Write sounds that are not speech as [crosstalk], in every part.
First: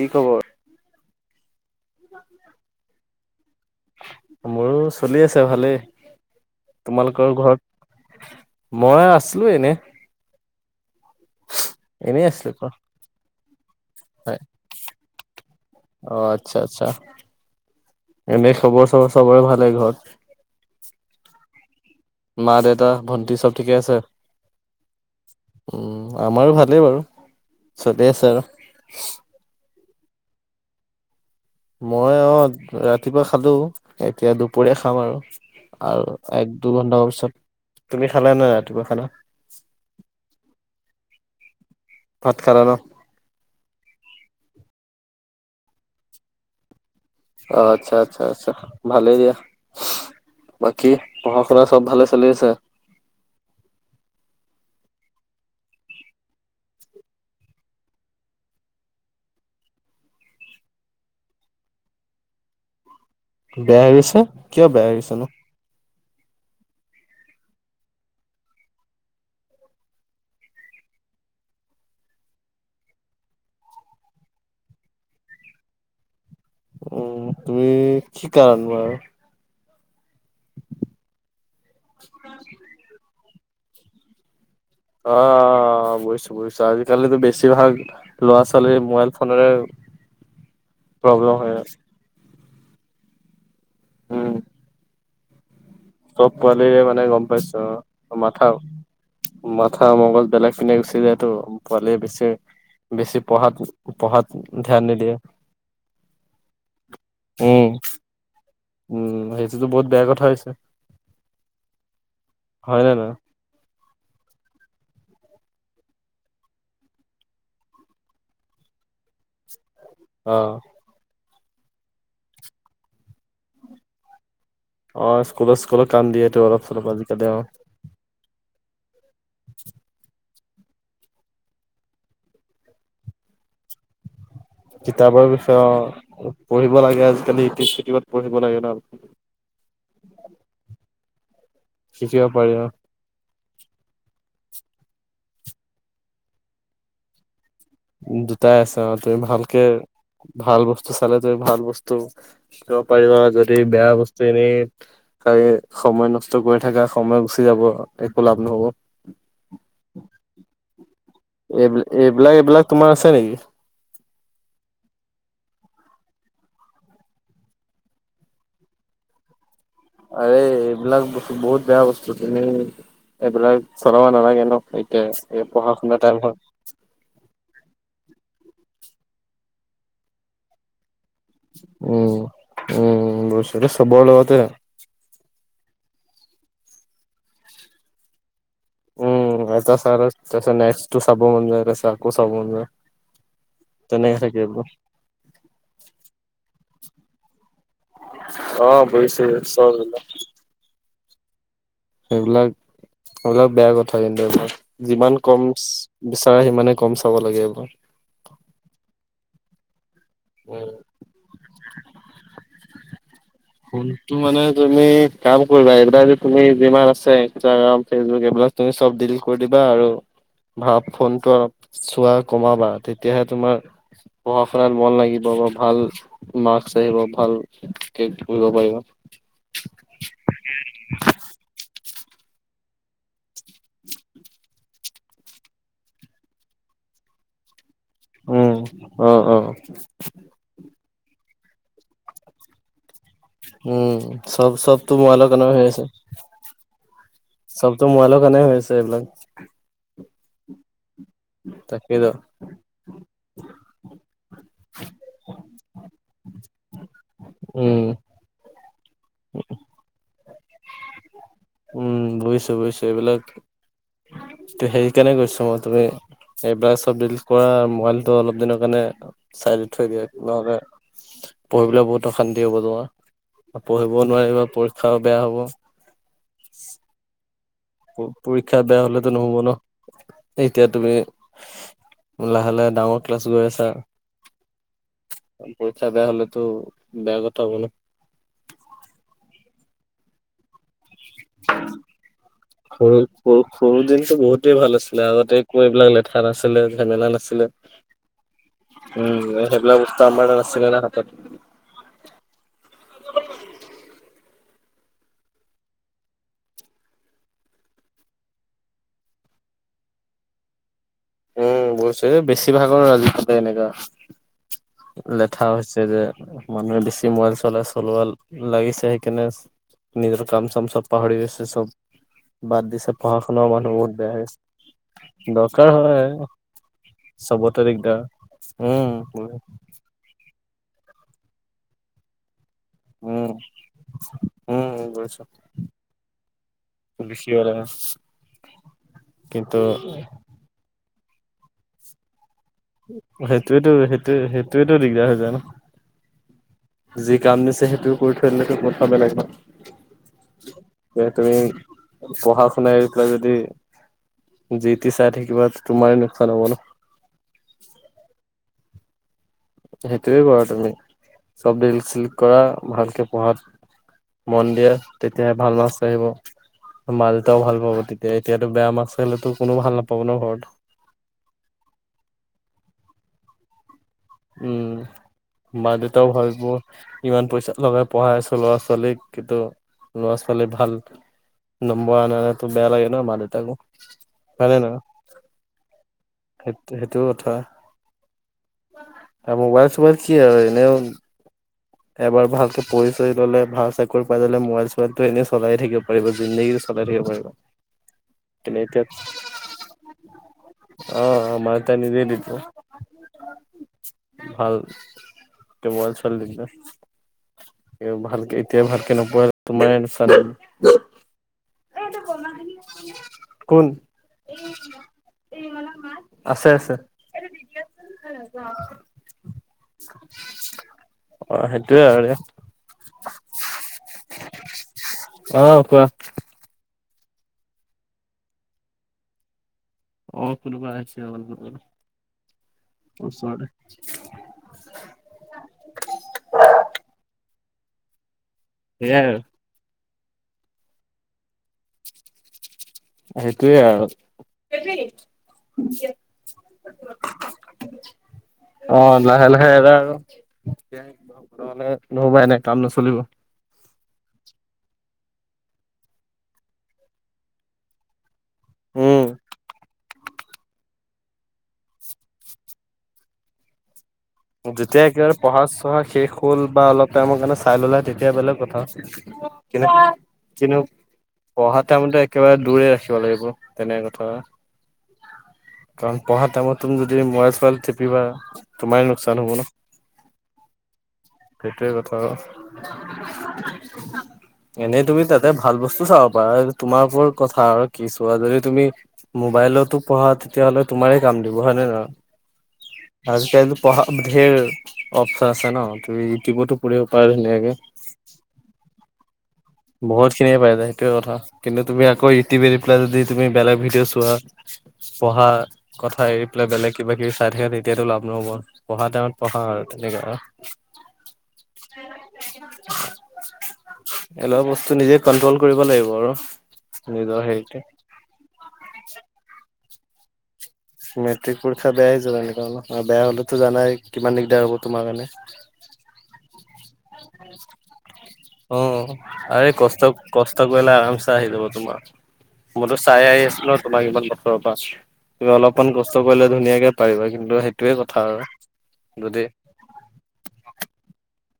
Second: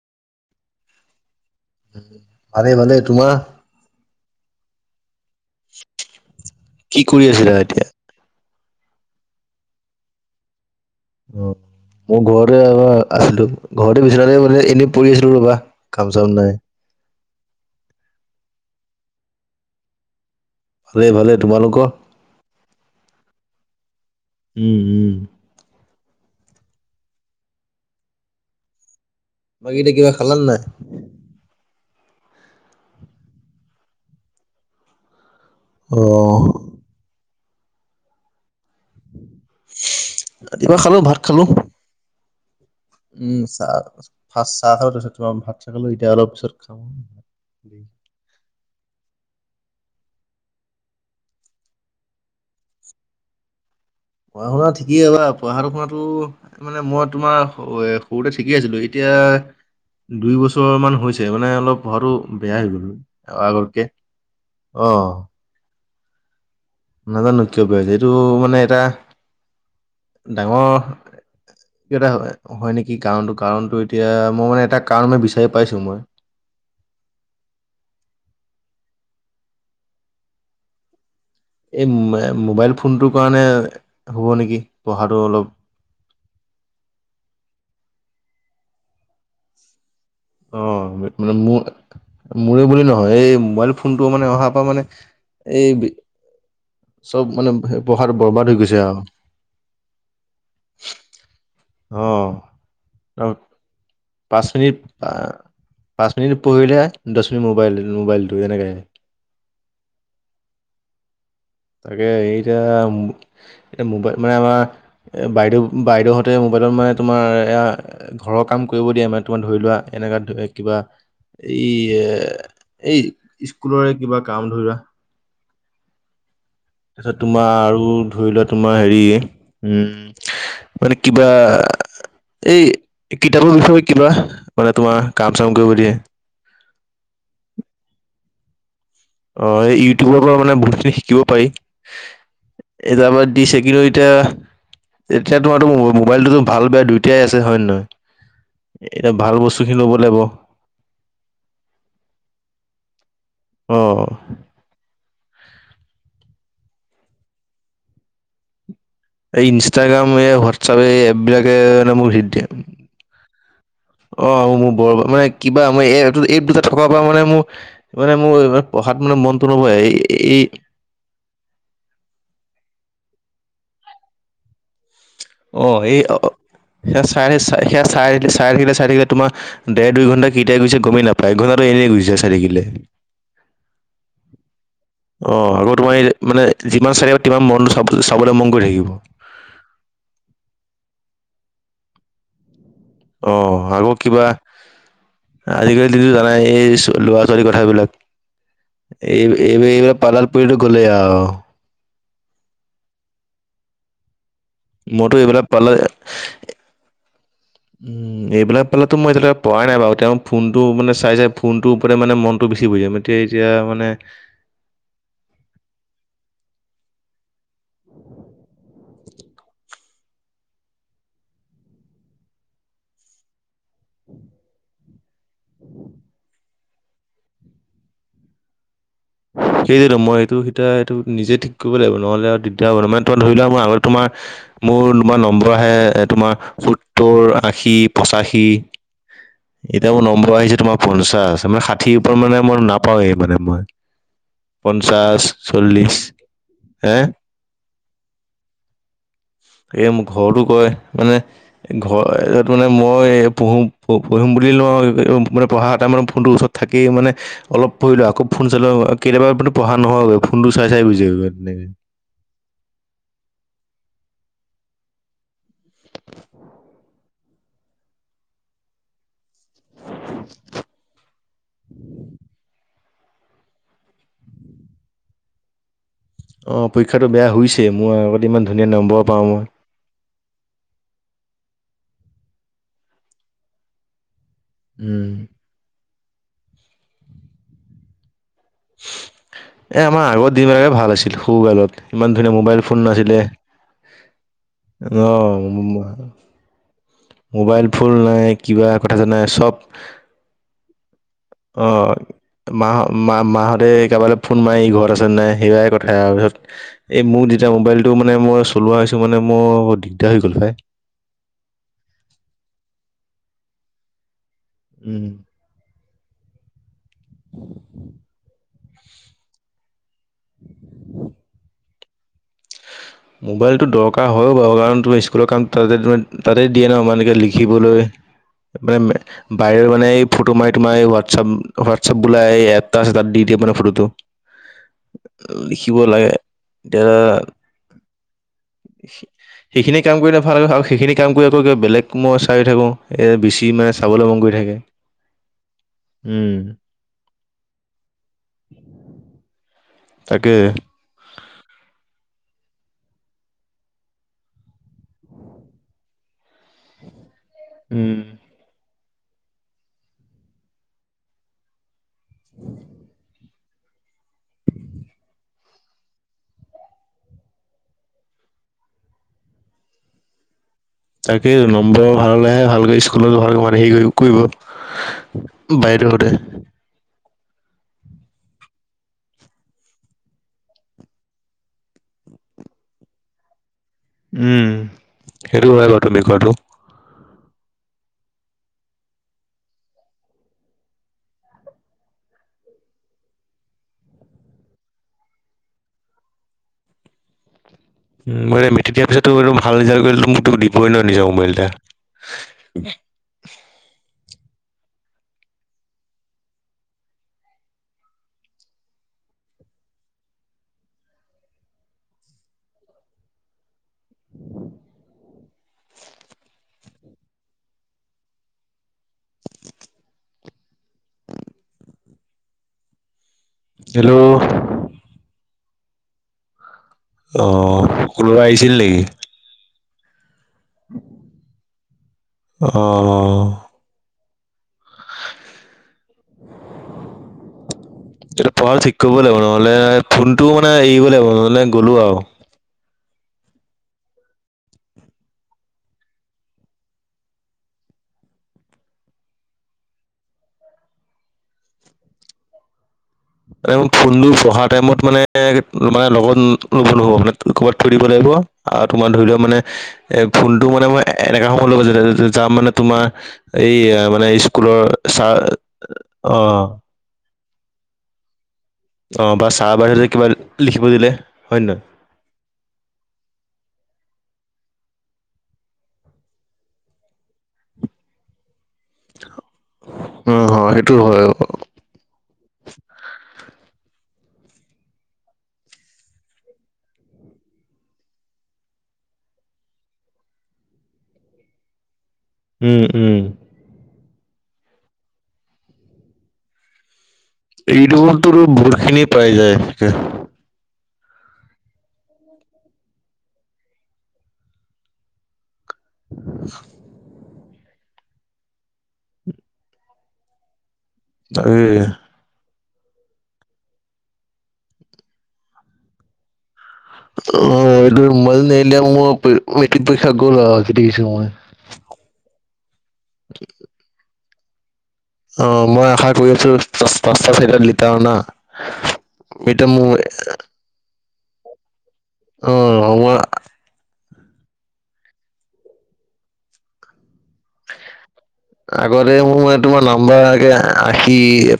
কি খবৰ? ভালে ভালে তোমাৰ? মোৰো চলি আছে আৰু ভালেই। কি কৰি তোমালোকৰ আছিলা এতিয়া? ঘৰত মই আছো এনে। অ' মোৰ এনেই আছিলো ঘৰতে ঘৰত। এবাৰ আছিলো। ঘৰতে বিচনাতে হয়, মানে এনেই পৰি আছিলো ৰ'বা কাম অ' চাম নাই। আচ্ছা এনে খবৰ চবৰ চবৰে ভালে ঘৰত? ভালে ভালেই। তোমালোকৰ? মা দেউতা ভণ্টি চব ঠিকে আছে? উম উম। উম আমাৰো ভালেই বাৰু চলি আছে আৰু। বাকি এতিয়া কিবা খালানে নাই? মই অ', ৰাতিপুৱা খালো, এতিয়া দুপৰীয়া খাম আৰু। অ আৰু এক দু ঘণ্টা পিছত। তুমি খালা নে নাই ৰাতিপুৱা খানা? ৰাতিপুৱা খালো ভাত খালো। ভাত খালা ন'? উম, চাহ ফাৰ্ষ্ট চাহ খালো তাৰ পাছত তোমাৰ ভাত খালো এতিয়া অলপ পিছত খাম আৰু। অ', আচ্ছা। আচ্ছা, আচ্ছা, ভালেই দিয়া। বাকী, পঢ়া-শুনা চব ভালে চলি আছে? পঢ়া-শুনা ঠিকেইে, ৰ'বা পঢ়া-শুনাটো মানে মই তোমাৰ সৰুতে ঠিকেই আছিলোঁ। এতিয়া দুইবছৰ মান হৈছে, মানে অলপ পঢ়াটো বেয়া হৈ গ'ল। বেয়া আগতকে, হৈ গৈছে? কিয় বেয়া হৈ অ'। গৈছে নো? নাজানো কিয় বেয়া হৈছে। এইটো মানে, এটা ডাঙৰ এটা হয়, নেকি কাৰণটো, কাৰণটো এতিয়া মই এটা কাৰণ মই বিচাৰি পাইছোঁ মই। উম, তুমি কি কাৰণ বাৰু? এই মোবাইল ফোনটোৰ কাৰণে হ'ব নেকি! পঢ়াটো অলপ অ', বুজিছো, বুজিছো। আজিকালিতো বেছিভাগ ল'ৰা-ছোৱালী মোবাইল ফোনেৰে অ', প্ৰব্লেম হয় মো-মোৰে বুলি নহয়, এই মোবাইল ফোনটো মানে উম, অহা পা মানে এই চব পোৱালিৰে গম চব মানে পাইছো অ'। পঢ়াটো মাথা বৰবাদ হৈ গৈছে আৰু। মাথা মগজ বেলেগ পিনে গুচি যায়টো, পোৱালিয়ে বেছি অ বেছি পঢ়াত-পঢ়াত ধ্যান নিদিয়ে। আ, পাঁচ মিনিট পঢ়িলে দহ মিনিট উম, মোবাইল, মোবাইলটো তেনেকে। উম, সেইটোতো বহুত বেয়া কথা হৈছে। তাকে এইতিয়া, হয় নে নহয়? এতিয়া মোবাইল মানে আমাৰ বাইদেউ-বাইদেউহঁতে মোবাইলত মানে তোমাৰ এয়া ঘৰৰ কাম কৰিব দিয়ে মানে, তোমাৰ ধৰি লোৱা এনেকা ধৰি অ', কিবা এই এ, এই স্কুলৰে কিবা কাম ধৰিলোৱা। অ', স্কুলত, স্কুলত কাম দিয়েহ টো অলপ। চলপ তাৰপিছত আজিকালি অ', তোমাৰ আৰু ধৰি লোৱা তোমাৰ হেৰি উম মানে কিবা, এই কিতাপৰ বিষয়ে কিবা। মানে তোমাৰ কিতাপৰ কাম-চাম বিষয়ে কৰিব দিয়ে। অ'। পঢ়িব লাগে আজাকালি ইউটিউব-চিউটিউবত পঢ়িব লাগে ন ' [unintelligible] অ', এই ইউটিউবৰ পৰা মানে বহুতখিনি শিকিব পাৰি। শিকিব পাৰি অ'। [unintelligible] দিছে কিন্তু এতিয়া এতিয়া তোমাৰো মোবাইলটোতো ভাল বেয়া দুয়োটাই আছে হয় নে নহয়? দুটাই আছে অ', এতিয়া তুমি ভাল ভালকে বস্তুখিনি ল'ব লাগিব ভাল বস্তু বস্তু চালে তুমি ভাল বস্তু শিকিব পাৰিবা, যদি বেয়া অ বস্তু এনেই চাই সময় নষ্ট কৰি থাকা, সময় গুচি যাব। একো লাভ নহ'ব। এই ইনষ্টাগ্ৰাম, এই হোৱাটছআপ, এই এপবিলাকে এই ন' মোক হিট এইবিলাক দিয়ে। এইবিলাক তোমাৰ আছে নেকি অ', মোৰ বৰ মানে কিবা মই এই এপ দুটা, এই দুটা থকাৰ পৰা মানে মোৰ মানে মোৰ ইমান পঢ়াত মানে মনতটো ন'বহে, এই আৰে, এই এইবিলাক বস্তু বহুত বেয়া বস্তু, তুমি এইবিলাক চলাব নালাগে ন'! [unintelligible] অ', শুনা টাইম হয় সেই সেয়া চাই-চাই সেয়া চাই- চাই- চাই থাকিলে চাই থাকিলে তোমাৰ, দেৰ দুইঘণ্টা কেতিয়া গৈছে গমেই নাপায়। একঘণ্টাটো এনেই গুচি উম যায় চাই থাকিলে। উম বুজিছো এইটো চবৰ লগতে হয়। অঁ, আকৌ তোমাৰ মানে যিমান চাই থাকিবা তিমান মনটো চাব চাবলৈ মন কৰি থাকিব। উম, এটা চাই লোৱা পাছত তাৰপাছত নেক্সটটো চাব মন যায় আকৌ চাব মন যায়। অঁ, - তেনেকে থাকে ক। আজিকালিটো তুমি জানাই এই ল'ৰা-ছোৱালী কথাবিলাক। অ এই বুজিছো চব এইবিলাক-এইবিলাক পালাত গ'লেই আওঁ। সেইবিলাক অলপ বেয়া কথা কিন্তু - যিমান মইতো কম এইবিলাক পালাত বিচাৰে সিমানে কম চাব লাগে ক। উম, এইবিলাক পালাতো মই এতিয়ালেকে পৰাই নাই বাৰু। তেওঁ ফোনটো মানে চাই, চাই- ফোনটোৰ ওপৰতে মানে মনটো বেছি বহি যায়। তে এতিয়া- মানে ফোনটো মানে তুমি- কাম কৰিবা এইবাৰ যে তুমি যিমান আছে ইনষ্টাগ্ৰাম, ফেচবুক এইবিলাক তুমি সব ডিলিট কৰি দিবা আৰু- ভাপ ফোনটো অলপ চোৱা কমাবা তেতিয়াহে তোমাৰ- পঢ়া শুনাত মন লাগিব বা ভাল মাৰ্ক্স আহিব, ভাল- বুজিব পাৰিব। সেইটোৱেতো, মই এইটো, সেইটা, এইটো নিজে ঠিক কৰিব লাগিব, নহ'লে আৰু দিগদাৰ হ'ব। ত ধৰি লোৱা মোৰ আগৰ তোমাৰ মোৰ- তোমাৰ নম্বৰ আহে তোমাৰ সত্তৰ, আশী, পঁচাশী। অঁ, অঁ। এতিয়া মোৰ নম্বৰ আহিছে তোমাৰ পঞ্চাশ মানে সাত। ঠিৰ মানে মই নাপাওঁৱেই মানে মই উম চব চবতো মোবাইলৰ পঞ্চাশ, কাৰণে চল্লিশ। হে সবতো মোবাইলৰ কাৰনে হৈছে এইবিলাক। এই মোৰ ঘৰতো কয় মানে তাকেইতো ঘৰ মানে মই পুঢ়ো পু- পঢ়িম বুলি লওঁ মানে পঢ়া এটা মানে ফোনটোৰ ওচৰত থাকেই মানে অলপ উম পঢ়িলোঁ আকৌ- ফোন চালো, কেতিয়াবা কিন্তু পঢ়া নহয়গৈ ফোনটো চাই চাই গুচি গৈ তেনেকে। উম বুজিছো, বুজিছো, এইবিলাক- তো সেইকাৰণে কৈছো মই তুমি এইবিলাক সব ডিলিট কৰা, মোবাইলটো অলপ দিনৰ কাৰণে- চাইদত থৈ দিয়া, নহলে পঢ়িবলৈ বহুত অশান্তি হব তোমাৰ। পঢ়িব নোৱাৰিবা, পৰীক্ষাও বেয়া হ'ব। অঁ, পৰীক্ষাটো বেয়া হৈছে। মোৰ আগতে ইমান পৰীক্ষা ধুনীয়া বেয়া নম্বৰ হলেতো পাওঁ নহ'ব মই। ন। এতিয়া তুমি লাহে লাহে ডাঙৰ ক্লাছ গৈ আছা। উম। পৰীক্ষা বেয়া হলেতো বেয়া কথা হ'ব ন। এ আমাৰ আগৰ দিন বোৰে ভাল আছিল। সৰু কালত ইমান ধুনীয়া মোবাইল ফোন সৰু নাছিলে, সৰু সৰু দিনটো বহুতেই ভাল আছিলে আগতে অঁ। একো এইবিলাক লেঠা নাছিলে ঝেমেলা নাছিলে। মোবাইল ফোন নাই, কিবা কথা জানে সব- ডাম্বেল ডাল আছিলে না হাতত? অঁ। মাঁ- মাঁ মাঁতে কাৰবাৰৈ ফোন মাৰি ই ঘৰত আছে নে নাই সেইয়াই কথা আৰু পিছত- এই মইও যেতিয়া মোবাইলটো মানে মই চলোৱা হৈছো মানে মোৰ দিগদাৰ হৈ গ'ল পাই। উম, বস্তুটো বেছিভাগৰ আজি কালি এনেকা লেট। থা হৈছে যে মানুহে বেছি মোবাইল চলাই চলোৱাল- লাগিছে। সেইকাৰনে নিজৰ কাম চাম সব পাহৰি গৈছে, সব বাদ দিছে। পঢ়া শুনাও মোবাইলটো মানুহ বহুত দৰকাৰ বেয়া হৈ হয়ও আছে বাৰু কাৰণ তুমি স্কুলৰ কাম দৰকাৰ তাতে তুমি হয় তাতে দিয়ে ন মানে কিবা চবতে লিখিবলৈ দিগদাৰ মানে উম মে বাহিৰ এই মানে এই ফটো মাৰি তোমাৰ এই হোৱাটছ্আপ হোৱাটছ্আপ বোলা এই এপ তাৰপিছত তাত দি উম দিয়ে মানে ফটোটো উম গৈছো লিখিব লাগে এতিয়া [inaudible] কিন্তু সেইখিনি কাম কৰিলে ভাল আৰু সেইখিনি কাম কৰি আকৌ কিবা বেলেগ মই চাইও থাকো এ বেছি সেইটোৱেতো মানে চাবলৈ সেইটোৱে মন গৈ থাকে সেইটোৱেতো দিগদাৰ হৈ যায় ন উম যি কাম দিছে সেইটো কৰি থৈ দিলেতো কথা বেলেগ ন তাকেই যে তুমি পঢ়া শুনা এৰি পেলাই যদি জি তি চাই থাকিবা তো তোমাৰে লোকচান হ'ব ন উম হেটোৱে কৰা তুমি সব ডিলিট চিলিট কৰা ভালকে পঢ়াত মন দিয়া তেতিয়াহে ভাল মাৰ্ক্স আহিব মা দেউতাও ভাল পাব তেতিয়া এতিয়াতো বেয়া মাৰ্ক্স আহিলেতো কোনো ভাল নাপাব ন ঘৰত তাকেইতো নম্বৰ ভাল হলেহে ভালকৈ স্কুলতো ভালকৈ মানে হেৰি কৰিব উম কৰিব মা দেউতাও বাইদহঁতে। ভাবিব ইমান পইচা লগাই পঢ়াই আছো ল'ৰা ছোৱালীক কিন্তু ল'ৰা ছোৱালী ভাল- নম্বৰ আনা নাই তো বেয়া লাগে ন' মা দেউতাকো। উম সেইটো হয় বাৰু তুমি কোৱাটো। সেইটো সেইটো কথা, মোবাইল চোবাইল সি আৰু এনেও। এবাৰ ভালকে পঢ়ি চঢ়ি ল'লে ভাল চাকৰি পাই গলে মোবাইল চোবাইল টো এনেই চলাই থাকিব পাৰিবা জিন্দেগী। চলাই থাকিব পাৰিবা। উম মই মেট্ৰিক দিয়াৰ পিছতটো বাৰু ভাল ৰিজাল্ট কৰিলেটো মোকটো দিবই ন' অ নিজৰ মোবাইল এটা। ভাল এতিয়া মোবাইল চোবাইল নিদিলে। ভালকে এতিয়া ভালকে নপঢ়িলে তোমাৰে [inaudible] [inaudible] কোন? [inaudible] আছে আছে [inaudible] অ' হেটোয়ে আৰু। হেল্ল'। অ' কোৱা। অ' সকলো আহিছিল নেকি? অ' কোনোবা আহিছে অ'। ওচৰৰে। এতিয়া পঢ়া ঠিক কৰিবই সেইয়াই লাগিব আৰু নহ'লে ফোনটো মানে এৰিবই লাগিব নহলে গ'লো আৰু। হেটোয়ে আৰু। [inaudible] অ' লাহে লাহে এৰা আৰু নহলে নহ'ব এনে কাম নচলিব। মানে মোৰ ফোনটো পঢ়া টাইমত মানে মানে লগত ল'ব নহ'ব মানে ক'ৰবাত থৈ দিব লাগিব। আৰু তোমাৰ ধৰি উম লোৱা মানে এ ফোনটো মানে মই এনেকা সময়ত ল'ব যে যাম মানে তোমাৰ এই মানে ক্লু যেতিয়া একেবাৰে পঢ়া চঢ়া শেষ হ'ল বা অলপ টাইমৰ কাৰণে চাই ললা তেতিয়া বেলেগ কথা। কিন্তু অ বা ছাৰ বাইদেউহঁতে কিবা কিন্তু লিখিব দিলে হয় নে নহয়? পঢ়াৰ টাইমতে একেবাৰে দূৰে ৰাখিব লাগিব তেনে কথা। [inaudible] কাৰণ পঢ়া টাইমত তুমি যদি মোবাইল চোবাইল টিপিবা তোমাৰ- লোকচান হ'ব ন' উম হয় সেইটো হয়। উম সেইটোৱে কথা আৰু [unintelligible] এনেই তুমি তাতে ভাল বস্তু চাব পাৰা তোমাৰ ওপৰত কথা আৰু কি ছোৱা, যদি তুমি মোবাইলতো পঢ়া তেতিয়াহলে তোমাৰে কাম দিব হয় নে উম নহয় আজিকালিতো পঢ়া ঢেৰ অপচন আছে ন' তুমি ইউটিউবতো পঢ়িব পাৰা ধুনীয়াকে ইউটিউবতটো বহুত খিনি পাই যায় এতিয়া বহুত খিনিয়ে পাই যায় সেইটোৱে কথা কিন্তু তুমি আকো ইউটিউব এৰি পেলাই যদি তুমি বেলেগ ভিডিঅ' চোৱা পঢ়াৰ কথা এৰি পেলাই বেলেগ কিবা কিবি চাই থাকা তেতিয়াতো লাভ নহব, পঢ়া টাইমত পঢ়া আৰু তেনেকুৱা তাকে এইবিলাক বস্তু নিজে কন্ট্ৰল কৰিব লাগিব আৰু নিজৰ হেৰিতে। অ' এইটোয়ে মোবাইলটো নেৰিলে মোৰ প মেট্ৰিক পৰীক্ষা গল আৰু যি দেখিছো মই মেট্ৰিক পৰীক্ষা বেয়া হৈ যাব এনেকা হলে আৰু বেয়া হলেটো জানাই কিমান দিগদাৰ হ'ব তোমাৰ কাৰণে। অ' মই আশা কৰি আছিলো পাঁচটা চাৰিটাত লেটাৰ অনা অ আৰে কষ্ট কষ্ট কৰিলে আৰামচে আহি যাব তোমাৰ, অ মইতো মই চাই আহি আছো ন তোমাক ইমান বছৰৰ পৰা, তুমি অলপমান কষ্ট কৰিলে ধুনীয়াকে পাৰিবা কিন্তু সেইটোৱে কথা আগতে আৰু মোৰ যদি মানে তোমাৰ নাম্বাৰ আগে আশী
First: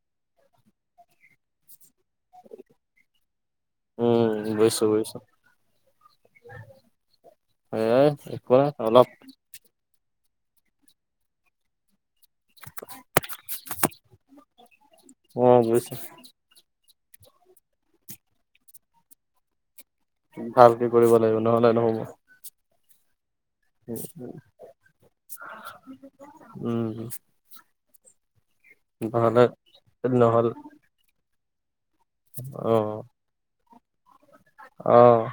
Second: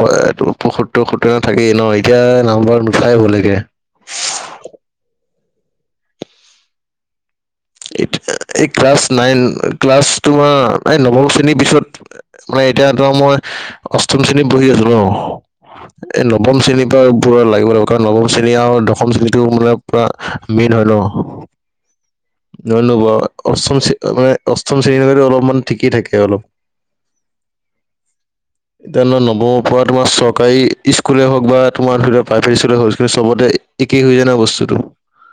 পয় পসত্তৰ সত্তৰ থাকে ন' এতিয়া নাম্বাৰ নুঠাই হলেগে উম, বুইছো বুইছো এ এই ক্লাছ নাইন ক্লাছ তোমাৰ এই নৱম শ্ৰেণীৰ পিছত মানে এতিয়া ত মই অষ্টম শ্ৰেণীত পঢ়ি আছোঁ অ বুজিছো। ন ৱম শ্ৰেণীৰ পৰা পোৰা লাগিব লাগিব কাৰণ নৱম শ্ৰেণী আৰু দশম শ্ৰেণীটো মানে তোমাৰ মেইন ভালকে হয় কৰিব ন লাগিব নহ'লে নহ'ব ধন্যবাদ অষ্টম মানে অষ্টম শ্ৰেণীৰ বাবেটো অলপমান ঠিকেই থাকে অলপ উম এতিয়া নহ'লে নৱমৰ পৰা তোমাৰ নহ'ল চৰকাৰী স্কুলে হওঁক বা তোমাৰ ধৰি লক প্ৰাইভেড অ স্কুলে হওঁক চবতে একেই হৈ যাই ন বস্তুটো অ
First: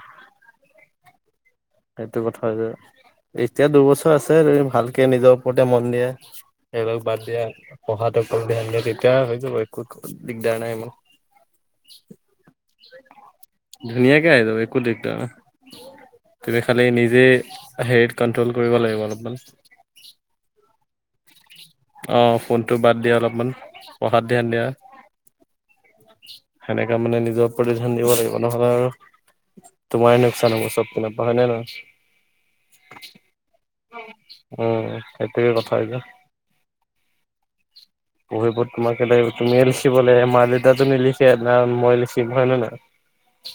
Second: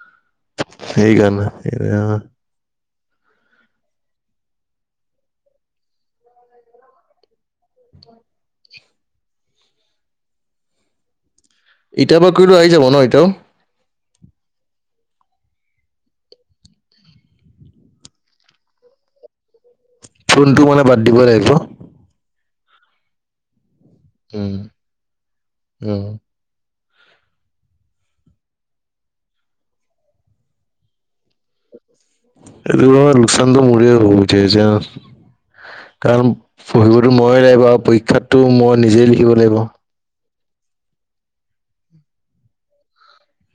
সেইকাৰণে সেইটো কথা হৈছে যে এতিয়া দুবছৰ আছে তুমি ভালকে নিজৰ ওপৰতে মন দিয়া এইবিলাক বাদ দিয়া পঢ়াটো অকল ধ্যান দিয়া তেতিয়া হৈ যাব একো দিগদাৰ নাই ইমান ইতিয়াৰ পৰা কৰিলোঁ আহি যাব ন এতিয়াওঁ ধুনীয়া কে আহি যাব একো দিগদাৰ নাই তুমি খালি নিজে হেৰিত কন্ট্ৰল কৰিব লাগিব অলপমান ফোনটো মানে বাদ দিব লাগিব অ ফোনটো বাদ দি অলপমান পঢ়াত ধ্যান উম দিয়া উম সেনেকা মানে নিজৰ প্ৰতিধ্যান দিব লাগিব নহ'লে আৰু তোমাৰে লোকচান হব চবপিনৰ পৰা হয় নে নহয় এইটো বাৰু লোকচানটো মোৰে হ'ব উম সেইটোৱে কথা এতিয়া। কাৰণ পঢ়িবতো মইএ লাগিব আৰু পৰীক্ষাতটো পঢ়িব মই তোমাকে নিজেই লিখিব লাগিব তুমিয়ে লিখিব লাগে মা দেউতাটো নিলিখে ন মই লিখিম হয় নে নহয় নয়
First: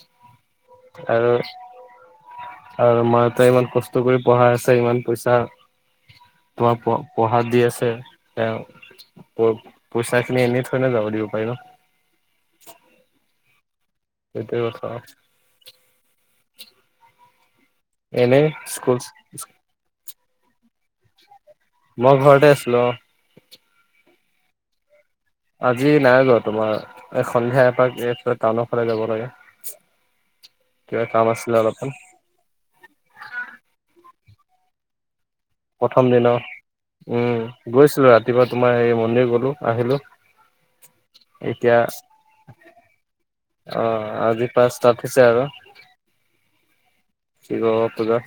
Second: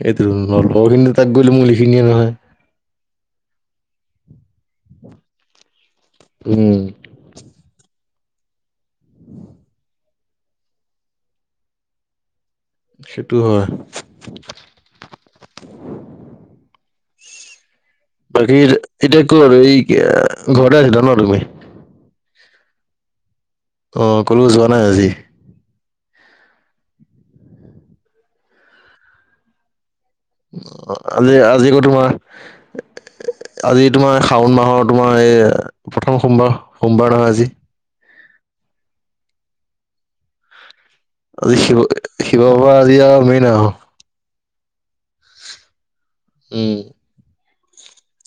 এইটো নলহখিনি তাক গ'লে মল এইখিনিয়ে নহয়, আৰু মা দেউতাই ইমান কষ্ট কৰি পঢ়াই আছে ইমান পইচা উম তোমাৰ প, পঢ়াত দি আছে তেওঁ প পইচা খিনি এনে থৰে না যাব দিব পাৰিবা। সেইটো হয়। সেইটো কথা। এনেই বাকী স্কুল এতিয়া কত আৰু এই ঘৰতে আহিলা ন তুমি? মই ঘৰতে আছিলোঁ অ, অ কলো যোৱা নাই আজি? আজি নাই যোৱা তোমাৰ এই সন্ধিয়া এপাক এইফ টাউনৰ ফালে যাব লাগে। কিবা কাম আজি আছিলে আজি কত অলপমান তোমাৰ, আজি তোমাৰ শাওণ মাহৰ তোমাৰ এই প্ৰথম সোমবাৰ সোমবাৰ নহয় আজি। গৈছিলোঁ ৰাতিপুৱা তোমাৰ হেৰি মন্দিৰ গলোঁ আহিলোঁ। আজি শিৱ শিৱ বাবা আজি আৰু মেইন আৰু, অ আজি পাচতা আছে আৰু উম শিৱ বাবাৰ পূজা।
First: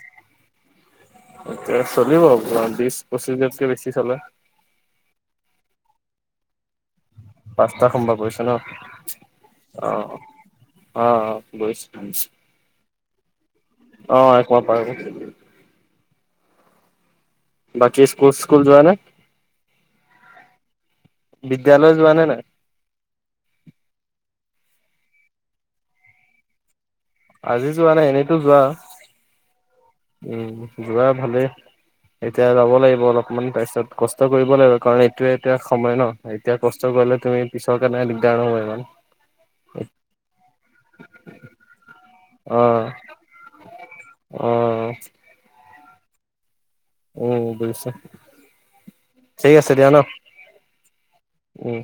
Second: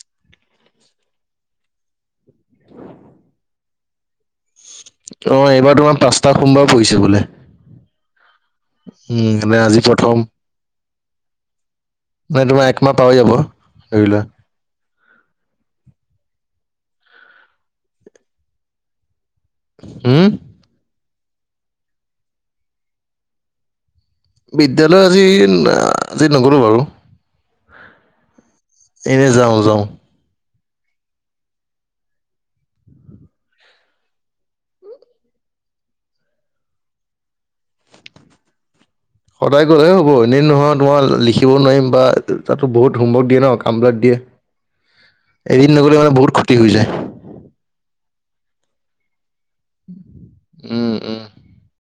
এতিয়া চলিব আপোনাৰ বিশ পঁচিছা দিনতকে বেছি চলে। অ এইবাৰ তোমাৰ পাঁচটা সোমবাৰ পৰিছে বোলে। পাঁচটা সোমবাৰ পঢ়িছে ন উম এনে আজি প্ৰথম অ অ অ গৈছোঁ। নাই তোমাৰ একমাহ পাৰ হৈ যাব ধৰি লোৱা। অ পাৰ হব। বাকী স্কুল যোৱা চিচকুল যোৱা নে? উম বিদ্যালয় যোৱানে নাই? বিদ্যালয় আজি আজি নগঁলো বাৰু। আজি যোৱা নাই এনেইতো যোৱা। এনেই যাওঁ যাওঁ। উম যোৱা ভালে। এতিয়া যাব লাগিব অলপমান তাৰ পিছত কষ্ট কৰিব লাগিব কাৰণ এইটোয়ে এতিয়া সময় ন। এতিয়া কষ্ট কৰিলে তুমি পিছৰ কাৰণে দিগদাৰ নহব ইমান। সদায় গলেহে হ'ব এনেই নহয় তোমাৰ লিখিব নোৱাৰিম বা তাতো অ', বহুত হোমৱৰ্ক দিয়ে ন কামবিলাক দিয়ে। অ এদিন নগ'লে মানে বহুত ক্ষতি হৈ যায়। উম বুজিছো, ঠিক আছে দিয়া ন। উম উম।